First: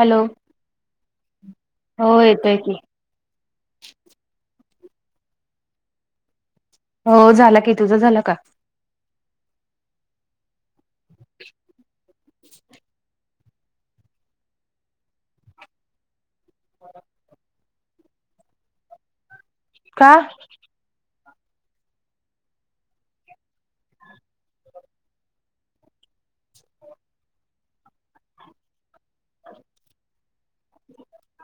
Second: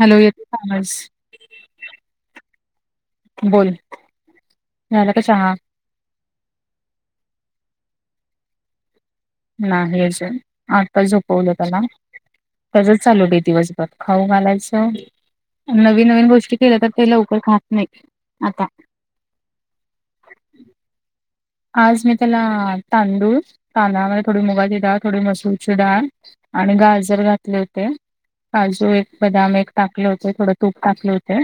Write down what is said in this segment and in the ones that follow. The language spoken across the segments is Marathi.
हॅलो येतोय का आवाज? हो येतोय की बोल, झाला का चहा? हो झाला की, तुझं झाला का? नाही अजून आता झोपवलं त्याला त्यजच चालू बई दिवसभर खाऊ घालायचं नवी नवीन गोष्टी केल्या तर ते लवकर खात नई आता का? आज मी त्याला तांदूळ, तांदळामध्ये थोडी मुगाची डाळ, थोडी मसूरची डाळ आणि गाजर घातले होते, काजू एक बदाम एक टाकले होते, थोडं तूप टाकले होते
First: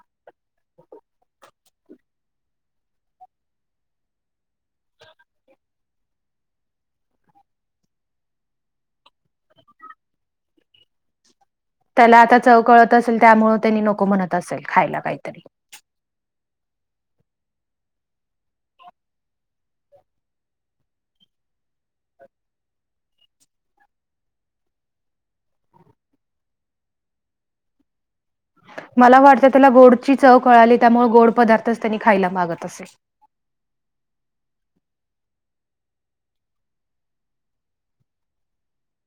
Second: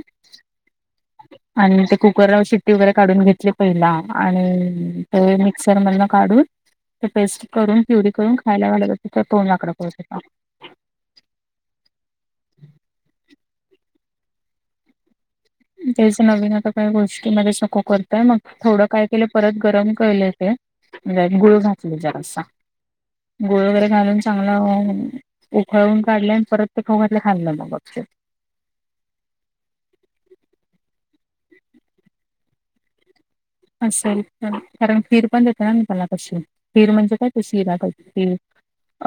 आणि ते कुक कराव शिट्टी वगैरे काढून घेतली पहिला आणि ते मिक्सर मधन काढून ते पेस्ट करून, प्युरी करून, खायला घालत होते तर तोंडाकड बघत होता. त्याला आता चव कळत असेल, त्यामुळं तेनी नको म्हणत असेल खायला कायतरी तेच नवीन आता काही गोष्टीमध्ये सको करतय ना, थोडं काय केलं परत गरम केले ते [unintelligible] गुळ घातले जरासा, गुळ वगैरे घालून चांगलं होऊ उखळून काढले आणि परत ते खाऊ घातलं खाल्ले मग गपचूप मला वाटतं त्याला गोडची चव कळाली त्यामुळे गोड पदार्थच त्यांनी खायला मागत असेल. असेल पण कारण खीर पण देते ना मी त्याला तशी, खीर म्हणजे काय ते शिरा त्याईप खीर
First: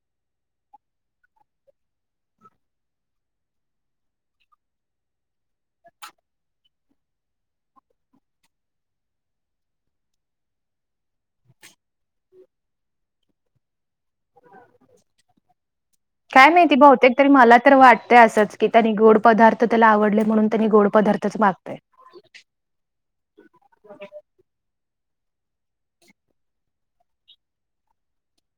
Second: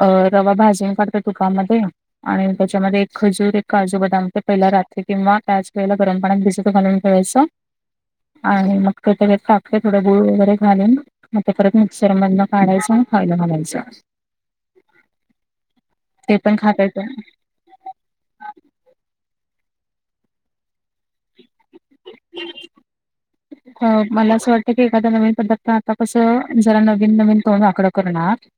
अ रवा भाजून काढते तुपामध्ये आणि त्याच्यामध्ये एक खजूर, एक काजू, बदाम ते पहिला रात्री किंवा त्याच वेळेला गरम पाण्यात भिजत घालून ठेवायचा आणि मग ते तेज्यात [unintelligible] थोड गुळ वगैरे घालून मग ते परत मिक्सर मधन काढायच आणि खायला घालायचं. [unintelligible] ते काय पण माहिती खाता येतं बहुतेक तरी मला तर वाटतय असंच की त्यानी गोड पदार्थ त्याला आवडले म्हणून त्यानी गोड पदार्थच मागतय ह मला असं वाटतं की एखादा नवीन पद्धार्थ आता कसं जरा नवीन नवीन तोंड आकड करणार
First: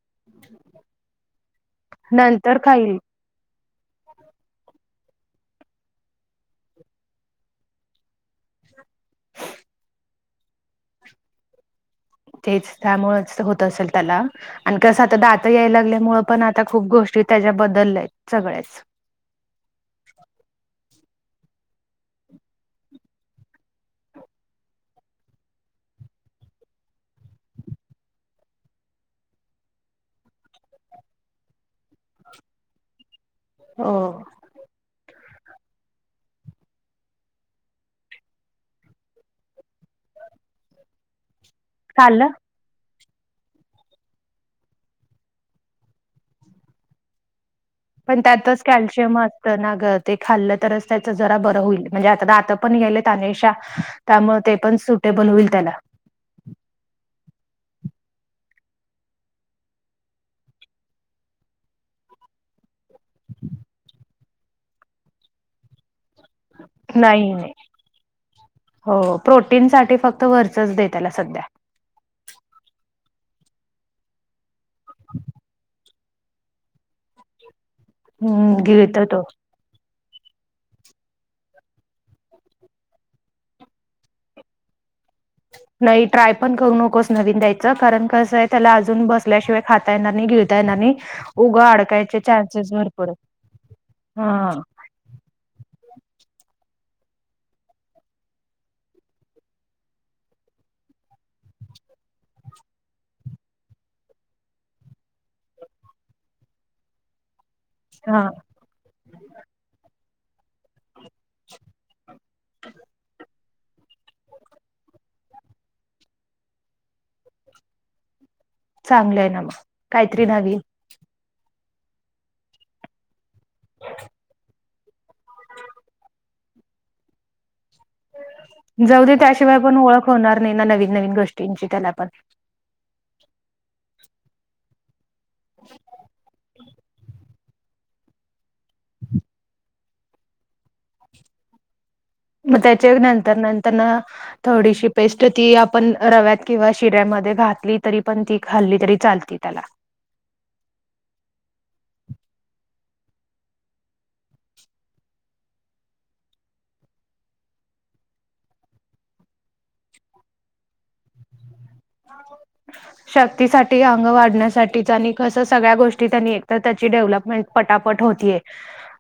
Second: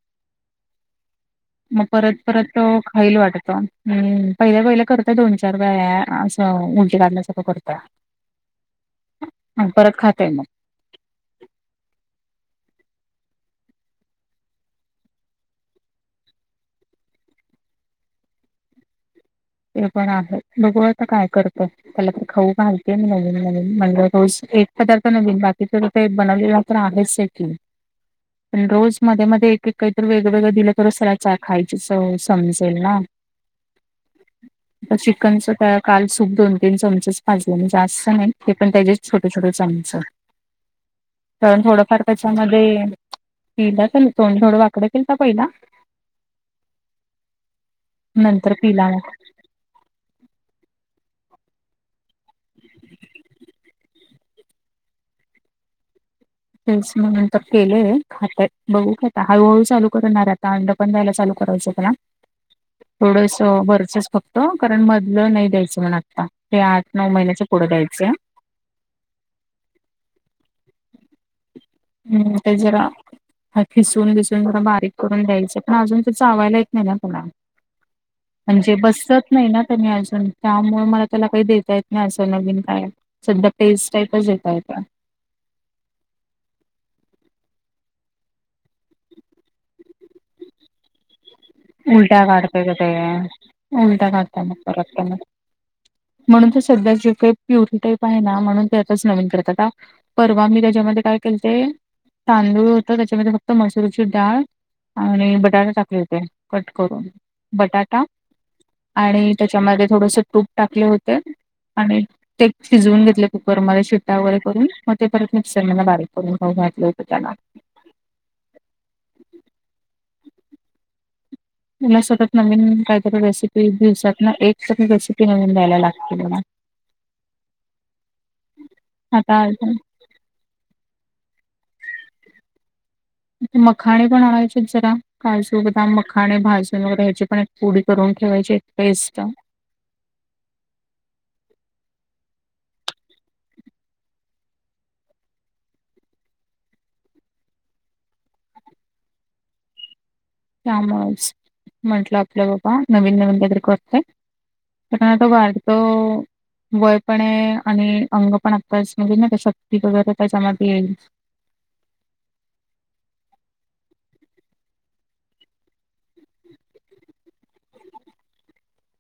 मग परत परत अ खाईल वाटत हम्म पहिला पहिले करतय दोन चार वेळा असं उलटी काढल्यासारखं करत्या आणि परत खा तय मग तेच त्यामुळच होत असल त्याला आणि कसं आता दात याय लागल्यामुळ पण आता खूप गोष्टी त्याच्या बदलल्यात सगळ्याच ते पण आहे बघू आता काय करतय त्याला खाऊ घालते मी नवीन नवीन म्हण [unintelligible] रोज एक पदार्थ नवीन बाकीच ते बनवलेलं तर आहेचे की पण रोज मध्ये मध्ये एक एक काहीतर वेगवेगळं दिलं तर त्याला चा खायची सवय समजेल ना हो. चिकनच त्या काल सूप दोन तीन चमचेच पाजले आणि जास्त नाही ते पण त्याचे छोटे छोटे चमच. [inaudible] कारण थोडंफार खाल्लं कच्यामध्ये. पला त्यां तोड थोडं वाकड केलता पहिला. पण नंतर त्यातच पिला मग. कॅल्शियम असत. नाग ते खाल्लं तरच त्याच जरा बरं होईल म्हणजे आता आता पण गले तनेशा त्यामुळे ते पण सुटेबल होईल त्याला. तेच म्हणून तर केलेय खातय बघू खात हळूहळू चालू करणार. कांड पण दयला चालू करायचकला. [inaudible] [unintelligible] थोडस वरचच फक्त कारण मधलं नाही द्यायचं म्हण. ते आठ नऊ नाही महिन्याच नाही पुढं द्यायचें. हो प्रोटीन साठी फक्त वरचच द त्याला सध्या. हम्म तेजरा हा खिसून घिसून रं बारीक करून द्यायचं पण अजून त चावायला येत नाही ना तला. हम्म म्हणजे गिळत तो बसत नाही ना. असून त्यामुळे मला त्याला काही देता येत नाही असं नवीन काय. सध्या पेस्ट टाईपच येतय का. नाही ट्राय पण करू नकोस नवीन द्यायचं कारण कसं आहे त्याला अजून बसल्याशिवाय खाता आहेना नाही गिळता आहेनानी उलटा काढते का ते उलटा काढता मग हा परत मग. म्हणून ते सध्या जे काही प्युरीी टाईप आहे ना म्हणून ते आताच नवीन करतात. परवा मी त्याच्यामध्ये काय केलते तांदूळ होत त्याच्यामध्ये फक्त मसूरची डाळ आणि बटाटा टाकले होते. कट करून बटाटा हा आणि त्याच्यामध्ये थोडस तूप टाकले होते. आणि ते शिजवून घेतले कुकरमध्ये शिट्टा वगैरे करून मग ते परत मिक्सर म बारीक करून घाऊ घातले होते त्याना. चांगलं आहे ना मग काहीतरी नवी. मला सतत नवीन काहीतरी रेसिपी दिवसात ना एक तररी रेसिपी नवीन द्यायला लागते मला. जाऊ दे आता त्याशिवाय पण ओळख होणार नाही ना नवीन नवीन गोष्टींची त्याला पण. मखाणे पण आणायचे जरा काजू बदाम मखाणे भाजून वगैरे ह्याचे पण पुडी करून ठेवायची एक पेस्ट. मग त्याच्या नंतर नंतर ना. थोडीशी पेस्ट ती आपण रव्यात किंवा शिऱ्यामध्ये घातली तरी पण ती खाल्ली तरी चालते. ि [inaudible] तला. त्यामस म्हंटलं आपलं बाबा नवीन नवीन त्यात्र करत आहे. त बाहेर तो. वय पण आहे आणि अंग पण आत्ताच म्हणजे ना शक्ती वगैरे त्याच्यामध्ये येईल.. ह शक्तीसाठी अंग वाढण्यासाठीच आणि कस सगळ्या गोष्टी त्यांनी एकतर त्याची डेव्हलपमेंट पटापट होतीये.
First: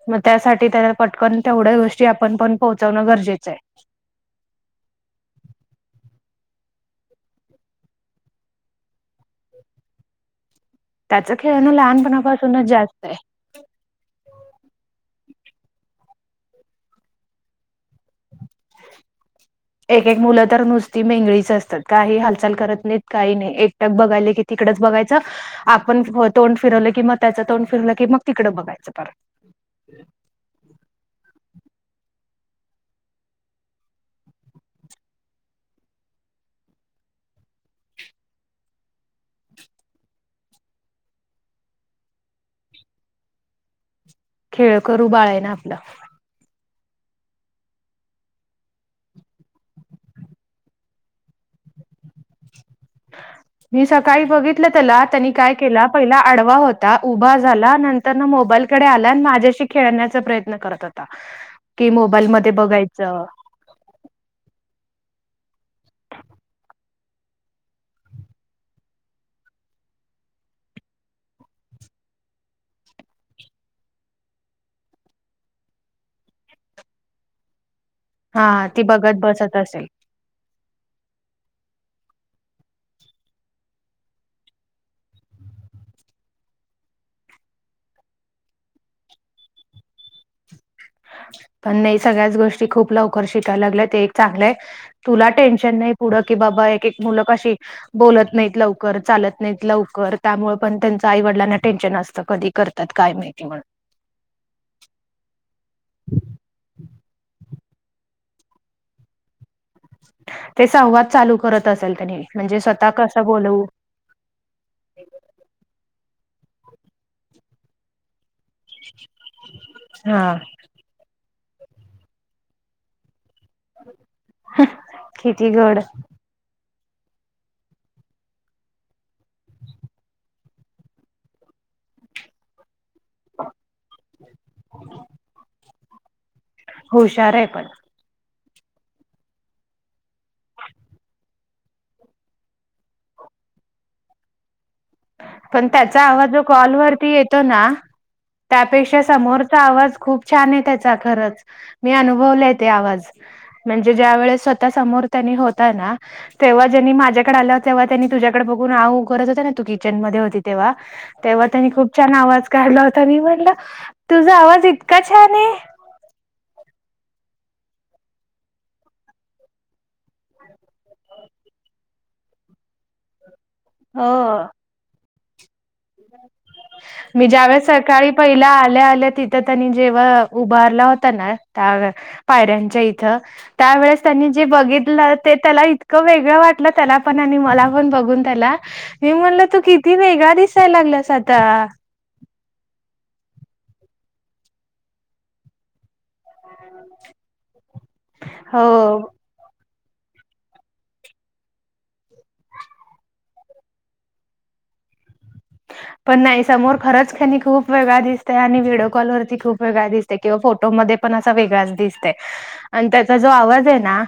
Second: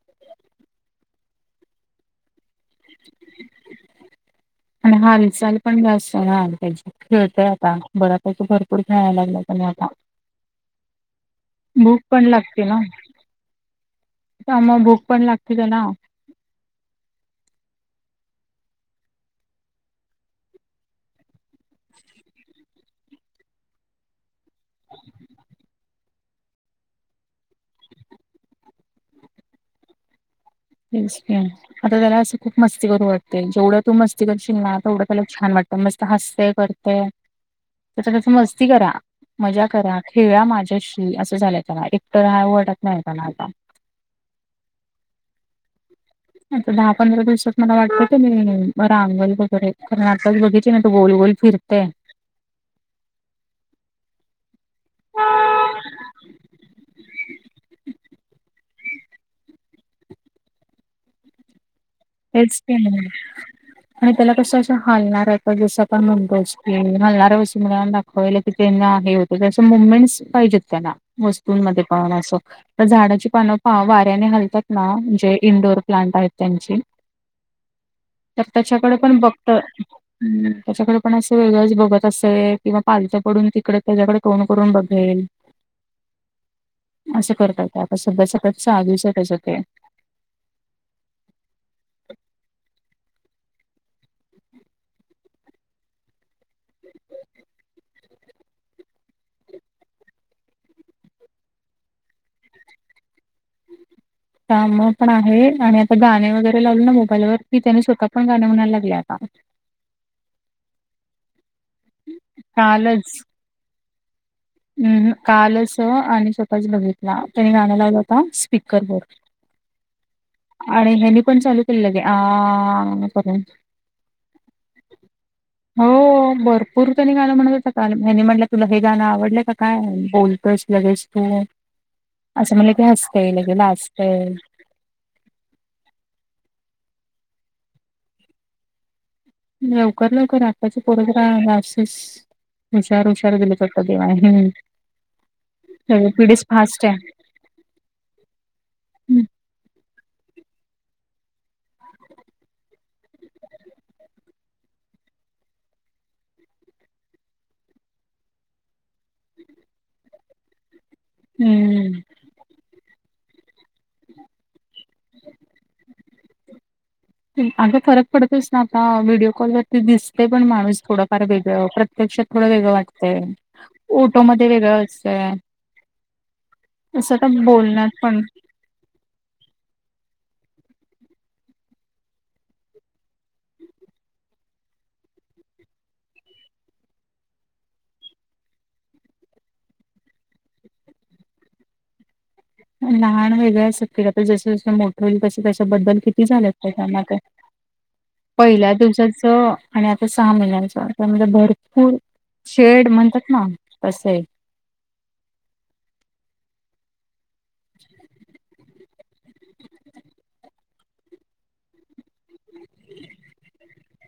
मग त्यासाठी त्याला पटकन तेवढ्या गोष्टी आपण पण पोहोचवणं गरजेचं आहे. आणि हालचाल पण जास्त हाची. खेळतय आता बऱ्यापैकी भरपूर खेळायला लागला त्या आता. त्याच खेळ ना भूक पण लागते लहानपणापासूनच ना जास्त आहे. भूक पण लागते त्याला. एक एक मुलं तर नुसती मेंगळीच असतात काही हालचाल करत नाहीत काही नाही एकटक बघायले की, तिकडच बघायचं आपण तोंड फिरवलं की मग त्याचं तोंड फिरवलं की मग तिकडं बघायचं परत. तच. आता त्याला असं खूप मस्ती करू वाटते जेवढं तू मस्ती कर शिकला तेवढं त्याला छान वाटतं मस्त हसते कर त्या त्याच मस्ती करा मज्या करा खेळा माझ्याशी असं झालंय त्याला एकटर हा वाटत नाही त्याला आता खेळ करू बाळा आहे ना आपलं आता दहा पंधरा दिवसात मला वाटते क मी रांगल वगैरे करण आताच बघितचे ना तर गोल गोल. फिरते [unintelligible] मी सकाळी बघितलं त्याला त्यांनी काय केला पहिला आडवा होता उभा झाला नंतर तरन मग माझ्याकडं आला आणि माझ्याशी खेळण्याचा प्रयत्न करत होता की बाईलमध्ये तेच की बघायचं आणि त्याला कसं असं हलणार आहेत जसं आपण मुडोस्तील हलणाऱ्या व मुात कलं की त्यांना हे होतं क असं मुवमेंट्स पाहिजेत हो त्यांना वस्तूंमध्ये प असं तर झाडाची पानपा वाऱ्याने हालतात ना जे इंडोअर प्लांट आहेत त्यांची तर हा ती त्याच्याकडे पण बघत बसत असेल. हम् त्याच्याकडे पण असं वेगळंच बघत असे किंवा पालतं पडून तिकडे त्याच्याकडे तोंड करून बघेल [unintelligible] असं करताय का आता सध्या सगळ्यात चाधीस त्याचते पण नाही सगळ्याच गोष्टी खूप लवकर शिकायला लागल्या ते एक चांगलं आहे तुला टेन्शन नाही पुढं की बाबा एक एक मुलं कशी बोलत नाही लवकर चालत नाही लवकर त्यामुळे पण त्यांचं आईवडिलांना टेन्शन असतं कधी करत त्यात काय माहिती म्हण काम पण आहे आणि आता गाणे वगैरे लावले ना मोबाईलवर की त्याने स्वतः पण गाण म्हणायला लागलं आता ते संवाद चालू करत असेल त्यांनी म्हणजे स्वतः कस बोलवू हम् कालच आम्ही स्वतःच बघितला त्याने गाण लावला होता स्पीकरवर हा आणि ह्यानी पण चालू केलं गे आ करून किती गड हो बर पूरतनी गाण म्हणत हनी म्हटलं तुला हे गाणं आवडलं काय बोलतोस लगेच तू असं म्हटलं की हसते लगे लागतंय [unintelligible] हुशार आहे पण लवकर लवकर आताचे पोरं जरा हुशार हुशार दिले तर देवाण हम पण त्याचा आवाज जो आहे कॉलवररती येतो ना त्यापेक्षा हम्म समोरचा आवाज खूप छान आहे त्याचा खरंच मी अनुभवले तेे आवाज म्हणजे ज्या वेळेस स्वतः समोर त्यांनी होता ना तेव्हा ज्यांनी माझ्याकडे आलं हो तेव्हा त्यांनी तुझ्याकडे बघून आ करत होता ना तु किचन मध्ये होती तेव्हा तेव्हा त्यांनी खूप हम्म. छान आवाज काढला होता मी म्हणलं तुझा आवाज इतका छान आहे अगं फरक पडतोच ना आता व्हिडिओ कॉलवररती दिसते पण माणूस थोडाफार वेगळं प्रत पेक्ष थोडं वेगळं वाटतंय ओटो हो मध्ये वेगळं असतंय असं मी आता ज्यावेळेस बोलण्यात सकाळी पण पहिल्या आल्या आल्या ति थ त्यांनी जेव्हा उभारला होता ना त्या पायऱ्यांच्या इथं त्यावेेळेस त्यांनी जे बघितलं ते त्याला इतकं वेगळं वाटलं त्याला पण आणि मला पण बघून त्याला. मी म्हणल तू किती वेगळा दिसायला लागलास आता. लहान वेगळ्या असत आता जस जसं मोठ होईल तस त्याच्याबद्दल किती झाल्या ना हो पहिल्या दिवसाच आणि आता सहा महिन्यांच त्यामध्ये भरपूर शेड म्हणतात ना तसं आहे पण नाही समोर खरंच खनी खूप वेगळा दिसतय आणि व्हिडिओ कॉलवररती खूप वेगळा दिसते किंवा फोटोमध्येध्ये पण असा वेगळाच दिसते आणि त्याचा जो आवाज आहे ना.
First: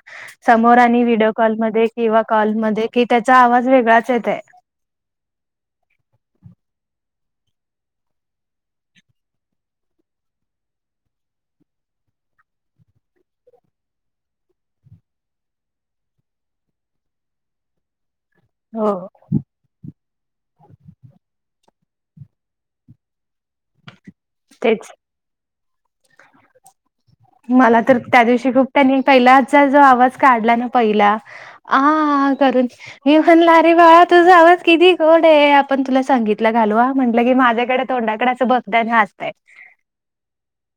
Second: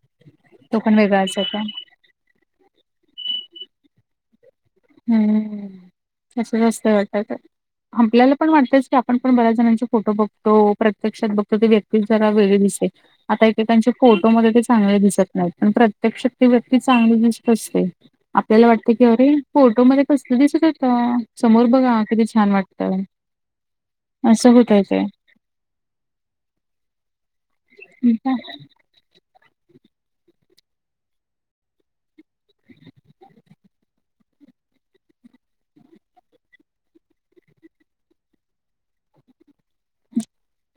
समोर तो पण आणि व्हिडिओ वेगळाच होता कॉलमध्ये किंवा कॉलमध्ये कि त्याचा आवाज वेगळाच येते. हम्म अससंस्त वाटत. आपल्याला पण वाटतय की आपण पण बऱ्याच जणांचे फोटो बघतो प्रत्यक्षात बघतो ते व्यक्ती जरा वेळ दिसे. आता एके त्यांचे फोटोमध्ये ते चांगले दिसत नाहीत. पण प्रत्यक्षात ती व्यक्ती चांगली दिसत असते. आपल्याला वाटत हो की अरे फोटो मध्ये कसलं दिसत होत समोर बघा किती छान वाटतं. असं तेच होतायचं आहे. मला तर त्या दिवशी खूप त्यांनी पहिलाचा जो आवाज काढला ना पहिला. हा हा करून. मी म्हणला रे बाळा तुझा आवाज किती गोड आहे आपण तुला सांगितलं घालू म्हटलं की माझ्याकडे तोंडाकडे असं बघतय आणि हसतोय.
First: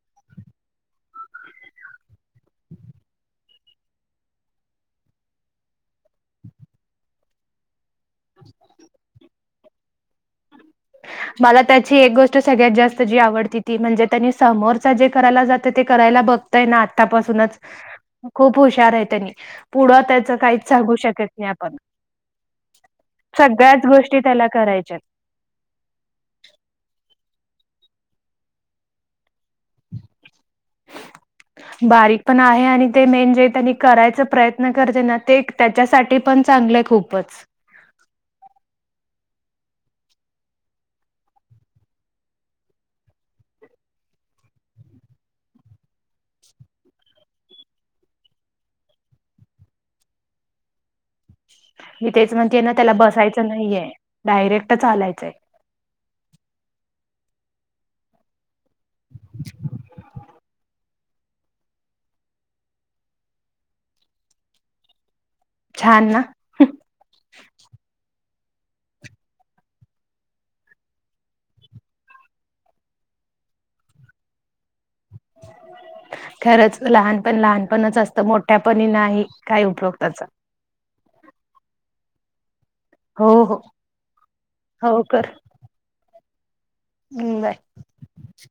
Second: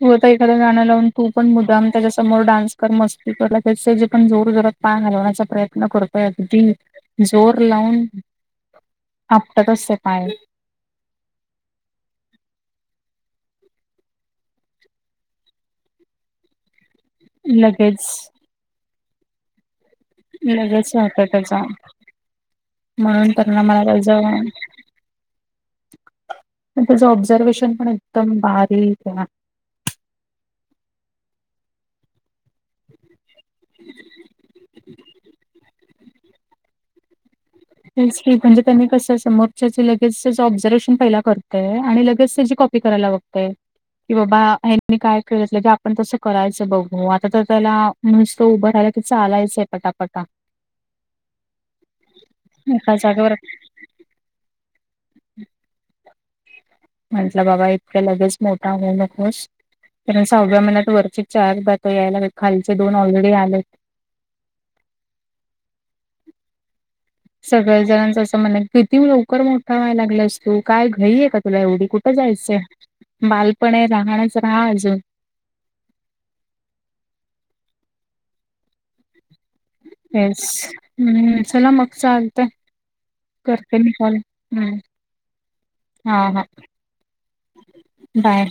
तू आता एखाद्या गाण्या लावून तू पण मुद्दाम त्याच्या समोर डान्स कर मस्ती करला त्याचे जे पण जोर जरात मान हलवण्याचा प्रयत्न करतोय अगदी जोर लावून. [unintelligible] आपाटत असते पाय. मला त्याची एक गोष्ट सगळ्यात जास्त जी आवडती ती म्हणजे त्यांनी समोरचा जे करायला जातं ते करायला बघ. आतापासूनच लगेच खूप हुशार आहे त्यांनी पुढ काही लगेच सांगू शकत होतं नाही त्याचा आपण. म्हणून त्यांना मला सगळ्याच गोष्टी त्याचं त्याला करायच्या. त्याचं ऑब्झर्वेशन पण एकदम बारीक आहे. बारीक पण आहे आणि ते मेनजे त्यांनी करायचा प्रयत्न करते ना ते. त्याच्यासाठी पण चांगलंय खूपच. तेी म्हणजे त्यांनी कसं समोरच्याचे लगेच त्याच ऑब्झर्वेशन पहिला करतय आणि लगेच त्याची कॉपी कराय लागत. की बाबा हनी काय कळलं की आपण तसं करायचं बघू आता तर त्याला म्हण तो उभं राहिला की चालायच आहे पटापटा. मी तेच म्हणते ना त्याला एका जागेवर बसायचं नाहीये डायरेक्ट चालायचंय. [unintelligible] म्हंटलं बाबा इतक्या लगेच मोठा होऊ नकोस कारण सहाव्या महिन्यात वरती चार दात यायला खालचे दोन ऑलरेडी आलेत. छानना! सगळं जणांच असं म्हण किती लवकर मोठा व्हाय लागला असतो काय घईे का तुला एवढी कुठ? जायचं बालपण आहे राहणच राहा अजून. खरंच लहानपण लहानपणच असतं मोठ्यापणी नाही. काय उपयोग त्याचा येस हम् चला मग चालतंय. हो हो करतल हम. हो कर हा हा हं, बाय बाय.